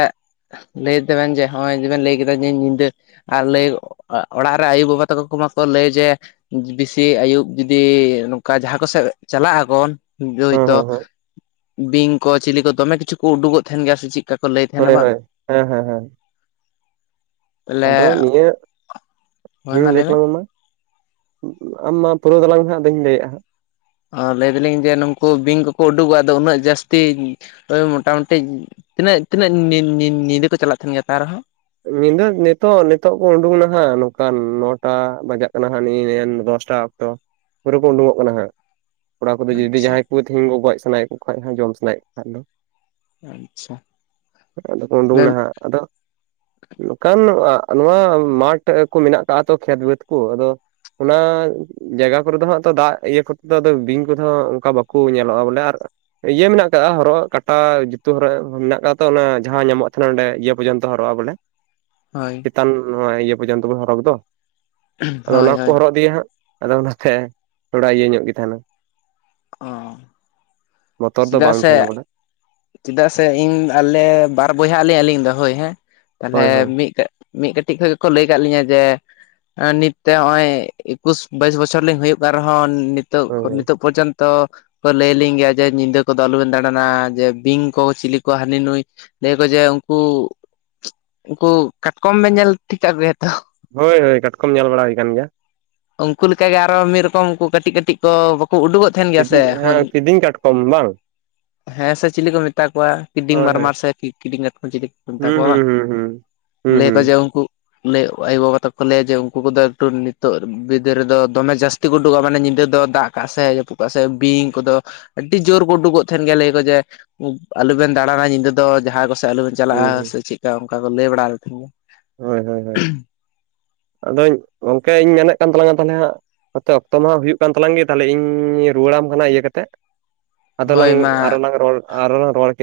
ᱞᱟᱹᱭ ᱫᱟᱵᱮᱱ ᱡᱮ ᱦᱚᱸᱜ-ᱚᱭ ᱡᱮᱵᱮᱱ ᱞᱟᱹᱭ ᱠᱮᱫᱟ ᱡᱮ ᱧᱤᱫᱟᱹ ᱟᱨ ᱞᱟᱹᱭ ᱚᱲᱟᱜ ᱨᱮ ᱟᱭᱩ ᱵᱟᱵᱟ ᱛᱟᱠᱚ ᱠᱚ ᱢᱟᱠᱚ ᱞᱟᱹᱭ ᱡᱮ ᱵᱤᱥᱤ ᱟᱹᱭᱩᱵ ᱡᱩᱫᱤ ᱱᱚᱝᱠᱟ ᱡᱟᱦᱟᱸ ᱠᱚᱥᱮᱫ ᱪᱟᱞᱟᱜ-ᱟᱵᱚᱱ ᱦᱮᱸ ᱦᱳᱭᱛᱳ ᱦᱮᱸ ᱦᱮᱸ ᱵᱤᱧ ᱠᱚ ᱪᱤᱞᱤ ᱠᱚ ᱫᱚᱢᱮ ᱠᱤᱪᱷᱩ ᱠᱚ ᱩᱰᱩᱠᱚᱜ ᱛᱟᱦᱮᱱ ᱜᱮᱭᱟ ᱥᱮ ᱪᱤᱫ? ᱦᱳᱭ ᱦᱳᱭ, ᱦᱮᱸ ᱦᱮᱸ ᱦᱮᱸ᱾ ᱛᱟᱦᱚᱞᱮ ᱟᱫᱚ ᱱᱤᱭᱟᱹ ᱦᱳᱭ ᱞᱟᱹᱭ ᱛᱟᱞᱟᱝ ᱢᱮ ᱢᱟ᱾ ᱟᱢ ᱢᱟ ᱯᱩᱨᱟᱹᱣ ᱛᱟᱞᱟᱝ ᱢᱮ ᱦᱟᱸᱜ ᱟᱫᱚᱧ ᱞᱟᱹᱭᱮᱜ-ᱟ ᱦᱟᱸᱜ᱾ ᱚ, ᱞᱟᱹᱭ ᱫᱟᱞᱤᱧ ᱡᱮ ᱱᱩᱠᱩ ᱵᱤᱧ ᱠᱚᱠᱚ ᱩᱰᱩᱠᱚᱜ-ᱟ ᱟᱫᱚ ᱩᱱᱟᱹᱜ ᱡᱟᱹᱥᱛᱤ ᱳᱭ ᱢᱚᱴᱟᱢᱩᱴᱤ ᱛᱤᱱᱟᱹᱜ ᱛᱤᱱᱟᱹᱜ, ᱧᱤ-ᱧᱤ-ᱧᱤ ᱧᱤᱫᱟᱹ ᱠᱚ ᱪᱟᱞᱟᱜ ᱛᱟᱦᱮᱱ ᱜᱮᱭᱟ ᱛᱟᱣ ᱨᱮᱦᱚᱸ? ᱧᱤᱫᱟᱹ ᱱᱤᱛᱳᱜ ᱱᱤᱛᱳᱜ ᱠᱚ ᱩᱰᱩᱝ ᱱᱟᱦᱟᱜ ᱱᱚᱝᱠᱟᱱ ᱱᱚᱴᱟ ᱵᱟᱡᱟᱜ ᱠᱟᱱᱟ ᱦᱟᱸᱜ ᱱᱤ-ᱱᱤᱭᱟᱹ ᱫᱚᱥ ᱴᱟ ᱛᱚ ᱯᱩᱨᱟᱹ ᱠᱚ ᱩᱰᱩᱜᱚᱜ ᱠᱟᱱᱟ ᱦᱟᱸᱜ᱾ ᱠᱚᱲᱟ ᱠᱚᱫᱚ ᱡᱩᱫᱤ ᱟᱪᱪᱷᱟ ᱡᱟᱦᱟᱸᱭ ᱠᱚ ᱛᱤᱦᱤᱧ ᱠᱚ ᱜᱚᱡ ᱥᱟᱱᱟᱭᱮᱫ ᱠᱚ ᱠᱷᱟᱡ ᱦᱚᱸ ᱡᱚᱢ ᱥᱟᱱᱟᱭᱮᱫ ᱠᱚ ᱠᱷᱟᱡ ᱫᱚ᱾ ᱟᱪᱪᱷᱟ ᱟᱫᱚ ᱠᱚ ᱩᱰᱩᱝ ᱛᱟᱦᱚᱞᱮ ᱱᱟᱦᱟᱜ ᱟᱫᱚ ᱱᱚᱝᱠᱟᱱ ᱱᱚᱣᱟ ᱢᱟᱴᱷ ᱠᱚ ᱢᱮᱱᱟᱜ ᱠᱟᱜ-ᱟ ᱛᱚ ᱠᱷᱮᱛ ᱵᱟᱹᱫᱽ ᱠᱚ ᱟᱫᱚ ᱚᱱᱟ ᱡᱟᱭᱜᱟ ᱠᱚᱨᱮ ᱫᱚᱜ ᱦᱟᱸᱜ ᱛᱚ ᱫᱟᱜ ᱤᱭᱟᱹ ᱠᱚᱛᱮ ᱟᱫᱚ ᱵᱤᱧ ᱠᱚᱫᱚ ᱚᱝᱠᱟ ᱵᱟᱠᱚ ᱧᱮᱞᱚᱜ-ᱟ ᱵᱚᱞᱮ, ᱟᱨ ᱤᱭᱟᱹ ᱢᱮᱱᱟᱜ ᱟᱠᱟᱜ-ᱟ ᱦᱚᱨᱚᱜ, ᱠᱟᱴᱟ ᱡᱩᱛᱟᱹ ᱦᱚᱨᱚᱜ ᱢᱮᱱᱟᱜ ᱠᱟᱜ-ᱟ ᱛᱚ ᱚᱱᱮ ᱡᱟᱦᱟᱸ ᱧᱟᱢᱚᱜ ᱛᱟᱦᱮᱱᱟ ᱚᱸᱰᱮ ᱤᱭᱟᱹ ᱯᱚᱨᱡᱚᱱ ᱦᱚᱨᱚᱜ-ᱟ ᱵᱚᱞᱮ᱾ ᱦᱳᱭ᱾ ᱪᱮᱛᱟᱱ ᱱᱚᱣᱟ ᱤᱭᱟᱹ ᱯᱚᱨᱡᱚᱱᱛᱚ ᱵᱚ ᱦᱚᱨᱚᱜᱽ ᱫᱚ ᱟᱫᱚ ᱦᱳᱭ ᱚᱱᱟ ᱦᱳᱭ ᱠᱚᱠᱚ ᱦᱚᱨᱚᱜ ᱤᱫᱤᱭᱟ ᱦᱟᱸᱜ᱾ ᱟᱫᱚ ᱚᱱᱟᱛᱮ ᱛᱷᱚᱲᱟ ᱤᱭᱟᱹ ᱧᱚᱜ ᱜᱮ ᱛᱟᱸᱦᱮᱱᱟ᱾ ᱚ ᱵᱚᱛᱚᱨ ᱫᱚ ᱪᱮᱫᱟᱜ ᱵᱟᱝ ᱥᱮ ᱛᱟᱸᱦᱮᱱᱟ ᱵᱚᱞᱮ᱾ ᱪᱮᱫᱟᱜ ᱥᱮ ᱤᱧ ᱟᱞᱮ ᱵᱟᱨ ᱵᱚᱭᱦᱟᱜ-ᱟᱞᱮ ᱟᱞᱤᱧ ᱫᱚ ᱦᱳᱭ ᱦᱮᱸ ᱛᱟᱞᱦᱮ ᱦᱳᱭ ᱦᱳᱭ ᱢᱤᱫᱴᱮᱡ ᱢᱤᱫ ᱠᱟᱹᱴᱤᱡ ᱠᱷᱚᱡ ᱜᱮᱠᱚ ᱞᱟᱹᱭ ᱠᱟᱜ ᱞᱤᱧᱟᱹ ᱡᱮ ᱟᱨ ᱱᱤᱛᱛᱮ ᱦᱚᱸᱜ-ᱚᱭ ᱮᱠᱩᱥ, ᱵᱟᱭᱤᱥ ᱵᱚᱪᱷᱚᱨ ᱞᱤᱧ ᱦᱩᱭᱩᱜ ᱠᱟᱱ ᱨᱮᱦᱚᱸ ᱱᱤᱛ ᱱᱤᱛᱳᱜ, ᱦᱳᱭ ᱱᱤᱛᱳᱜ ᱯᱚᱨᱡᱚᱱᱛᱚ ᱠᱚ ᱞᱟᱹᱭᱟᱞᱤᱧ ᱜᱮᱭᱟ ᱡᱮ ᱧᱤᱫᱟᱹ ᱠᱚᱫᱚ ᱟᱞᱚᱵᱮᱱ ᱫᱟᱬᱟᱱᱟ, ᱡᱮ ᱵᱤᱧ ᱠᱚ, ᱪᱤᱞᱤ ᱠᱚ ᱦᱟᱱᱤ ᱱᱩᱭ ᱞᱟᱹᱭᱟ ᱠᱚ ᱡᱮ ᱩᱝᱠᱩ ᱩᱝᱠᱩ ᱠᱟᱴᱠᱚᱢ ᱵᱮᱱ ᱧᱮᱞ ᱴᱷᱤᱠ ᱠᱟᱜ ᱠᱚᱜᱮᱭᱟ ᱛᱚ? ᱦᱳᱭ ᱦᱳᱭ, ᱠᱟᱴᱠᱚᱢ ᱧᱮᱞ ᱵᱟᱲᱟ ᱦᱩᱭ ᱠᱟᱱ ᱜᱮᱭᱟ᱾ ᱩᱝᱠᱩ ᱞᱮᱠᱟᱜᱮ ᱟᱨᱚ ᱢᱤᱫ ᱨᱚᱠᱚᱢ ᱩᱝᱠᱩ ᱠᱟᱹᱴᱤᱡ ᱠᱟᱹᱴᱤᱡ ᱠᱚ ᱵᱟᱠᱚ ᱩᱰᱩᱠᱚᱜ ᱛᱟᱸᱦᱮᱱ ᱜᱮᱭᱟ ᱠᱤᱫᱤᱧ ᱥᱮ ᱦᱮᱸ ᱦᱳᱭ, ᱠᱤᱫᱤᱧ ᱠᱟᱴᱠᱚᱢ ᱵᱟᱝ ᱦᱮᱸ ᱥᱮ᱾ ᱪᱮᱞᱮ ᱠᱚ ᱢᱮᱛᱟ ᱠᱚᱣᱟ ᱠᱤᱫᱤᱧ ᱦᱳᱭ ᱦᱳᱭ ᱢᱟᱨᱢᱟᱨ ᱥᱮ ᱠᱤ ᱠᱤᱫᱤᱧ ᱠᱟᱴᱠᱚᱢ ᱪᱤᱞᱤ? ᱢᱮᱛᱟ ᱦᱩᱸ ᱠᱚᱣᱟ, ᱦᱩᱸ ᱦᱩᱸ ᱦᱩᱸ ᱦᱩᱸ ᱦᱩᱸ ᱞᱟᱹᱭᱟᱠᱚ ᱡᱮ ᱩᱝᱠᱩ ᱞᱟᱹᱭ ᱟᱭᱳᱵᱟᱵᱟ ᱛᱟᱠᱚ ᱞᱟᱹᱭᱟ ᱡᱮ ᱩᱱᱠᱩ ᱠᱚ ᱫᱚ ᱮᱠᱴᱩ ᱱᱤᱛᱚᱜ ᱵᱤᱫᱟᱹᱨ ᱨᱮ ᱫᱚ ᱫᱚᱢᱮ ᱡᱟᱹᱥ ᱛᱤᱠᱚ ᱩᱰᱩᱠᱚᱜᱼᱟ ᱢᱟᱱᱮ ᱧᱤᱫᱟᱹ ᱫᱚ ᱫᱟᱜ ᱠᱟᱜ ᱥᱮ ᱡᱟᱹᱯᱩ ᱠᱟᱜ ᱥᱮ ᱵᱤᱧ ᱠᱚᱫᱚ, ᱟᱹᱰᱤ ᱡᱳᱨ ᱠᱚ ᱩᱰᱩᱠᱚᱜ ᱛᱟᱦᱮᱱ ᱞᱟᱹᱭᱟ ᱠᱚ ᱡᱮ, ᱟᱞᱚᱵᱮᱱ ᱫᱟᱲᱟᱱᱟ ᱧᱤᱫᱟᱹ ᱫᱚ ᱡᱟᱦᱟᱸ ᱠᱚᱥᱮᱫ ᱟᱞᱚᱵᱮᱱ ᱪᱟᱞᱟᱜᱼᱟ ᱦᱩᱸ ᱥᱮ ᱪᱮᱠᱟ ᱚᱱᱠᱟ ᱠᱚ ᱞᱟᱹᱭ ᱵᱟᱲᱟ ᱞᱮ ᱛᱟᱦᱮᱱ ᱜᱮ, ᱦᱳᱭ ᱦᱳᱭ ᱦᱳᱭ, [unintelligible] ᱟᱫᱚᱧ ᱜᱚᱢᱠᱮᱧ ᱢᱮᱱᱮᱫ ᱠᱟᱱ ᱛᱟᱞᱟᱝᱟ ᱛᱟᱦᱚᱞᱮ ᱦᱟᱸᱜ, ᱱᱚᱛᱮ ᱚᱠᱛᱚ ᱢᱟ ᱦᱩᱭᱩᱜ ᱠᱟᱱ ᱛᱟᱞᱟᱝ ᱜᱮ ᱛᱟᱦᱞᱮ ᱤᱧ ᱨᱩᱣᱟᱹᱲᱟᱢ ᱠᱟᱱᱟ ᱤᱭᱟᱹ ᱠᱟᱛᱮᱜ, ᱟᱫᱚ ᱦᱳᱭ ᱞᱟᱝ ᱢᱟ ᱟᱨᱞᱟᱝ ᱨᱚᱲ ᱟᱨᱞᱟᱝ ᱨᱚᱲ ᱠᱮᱫ,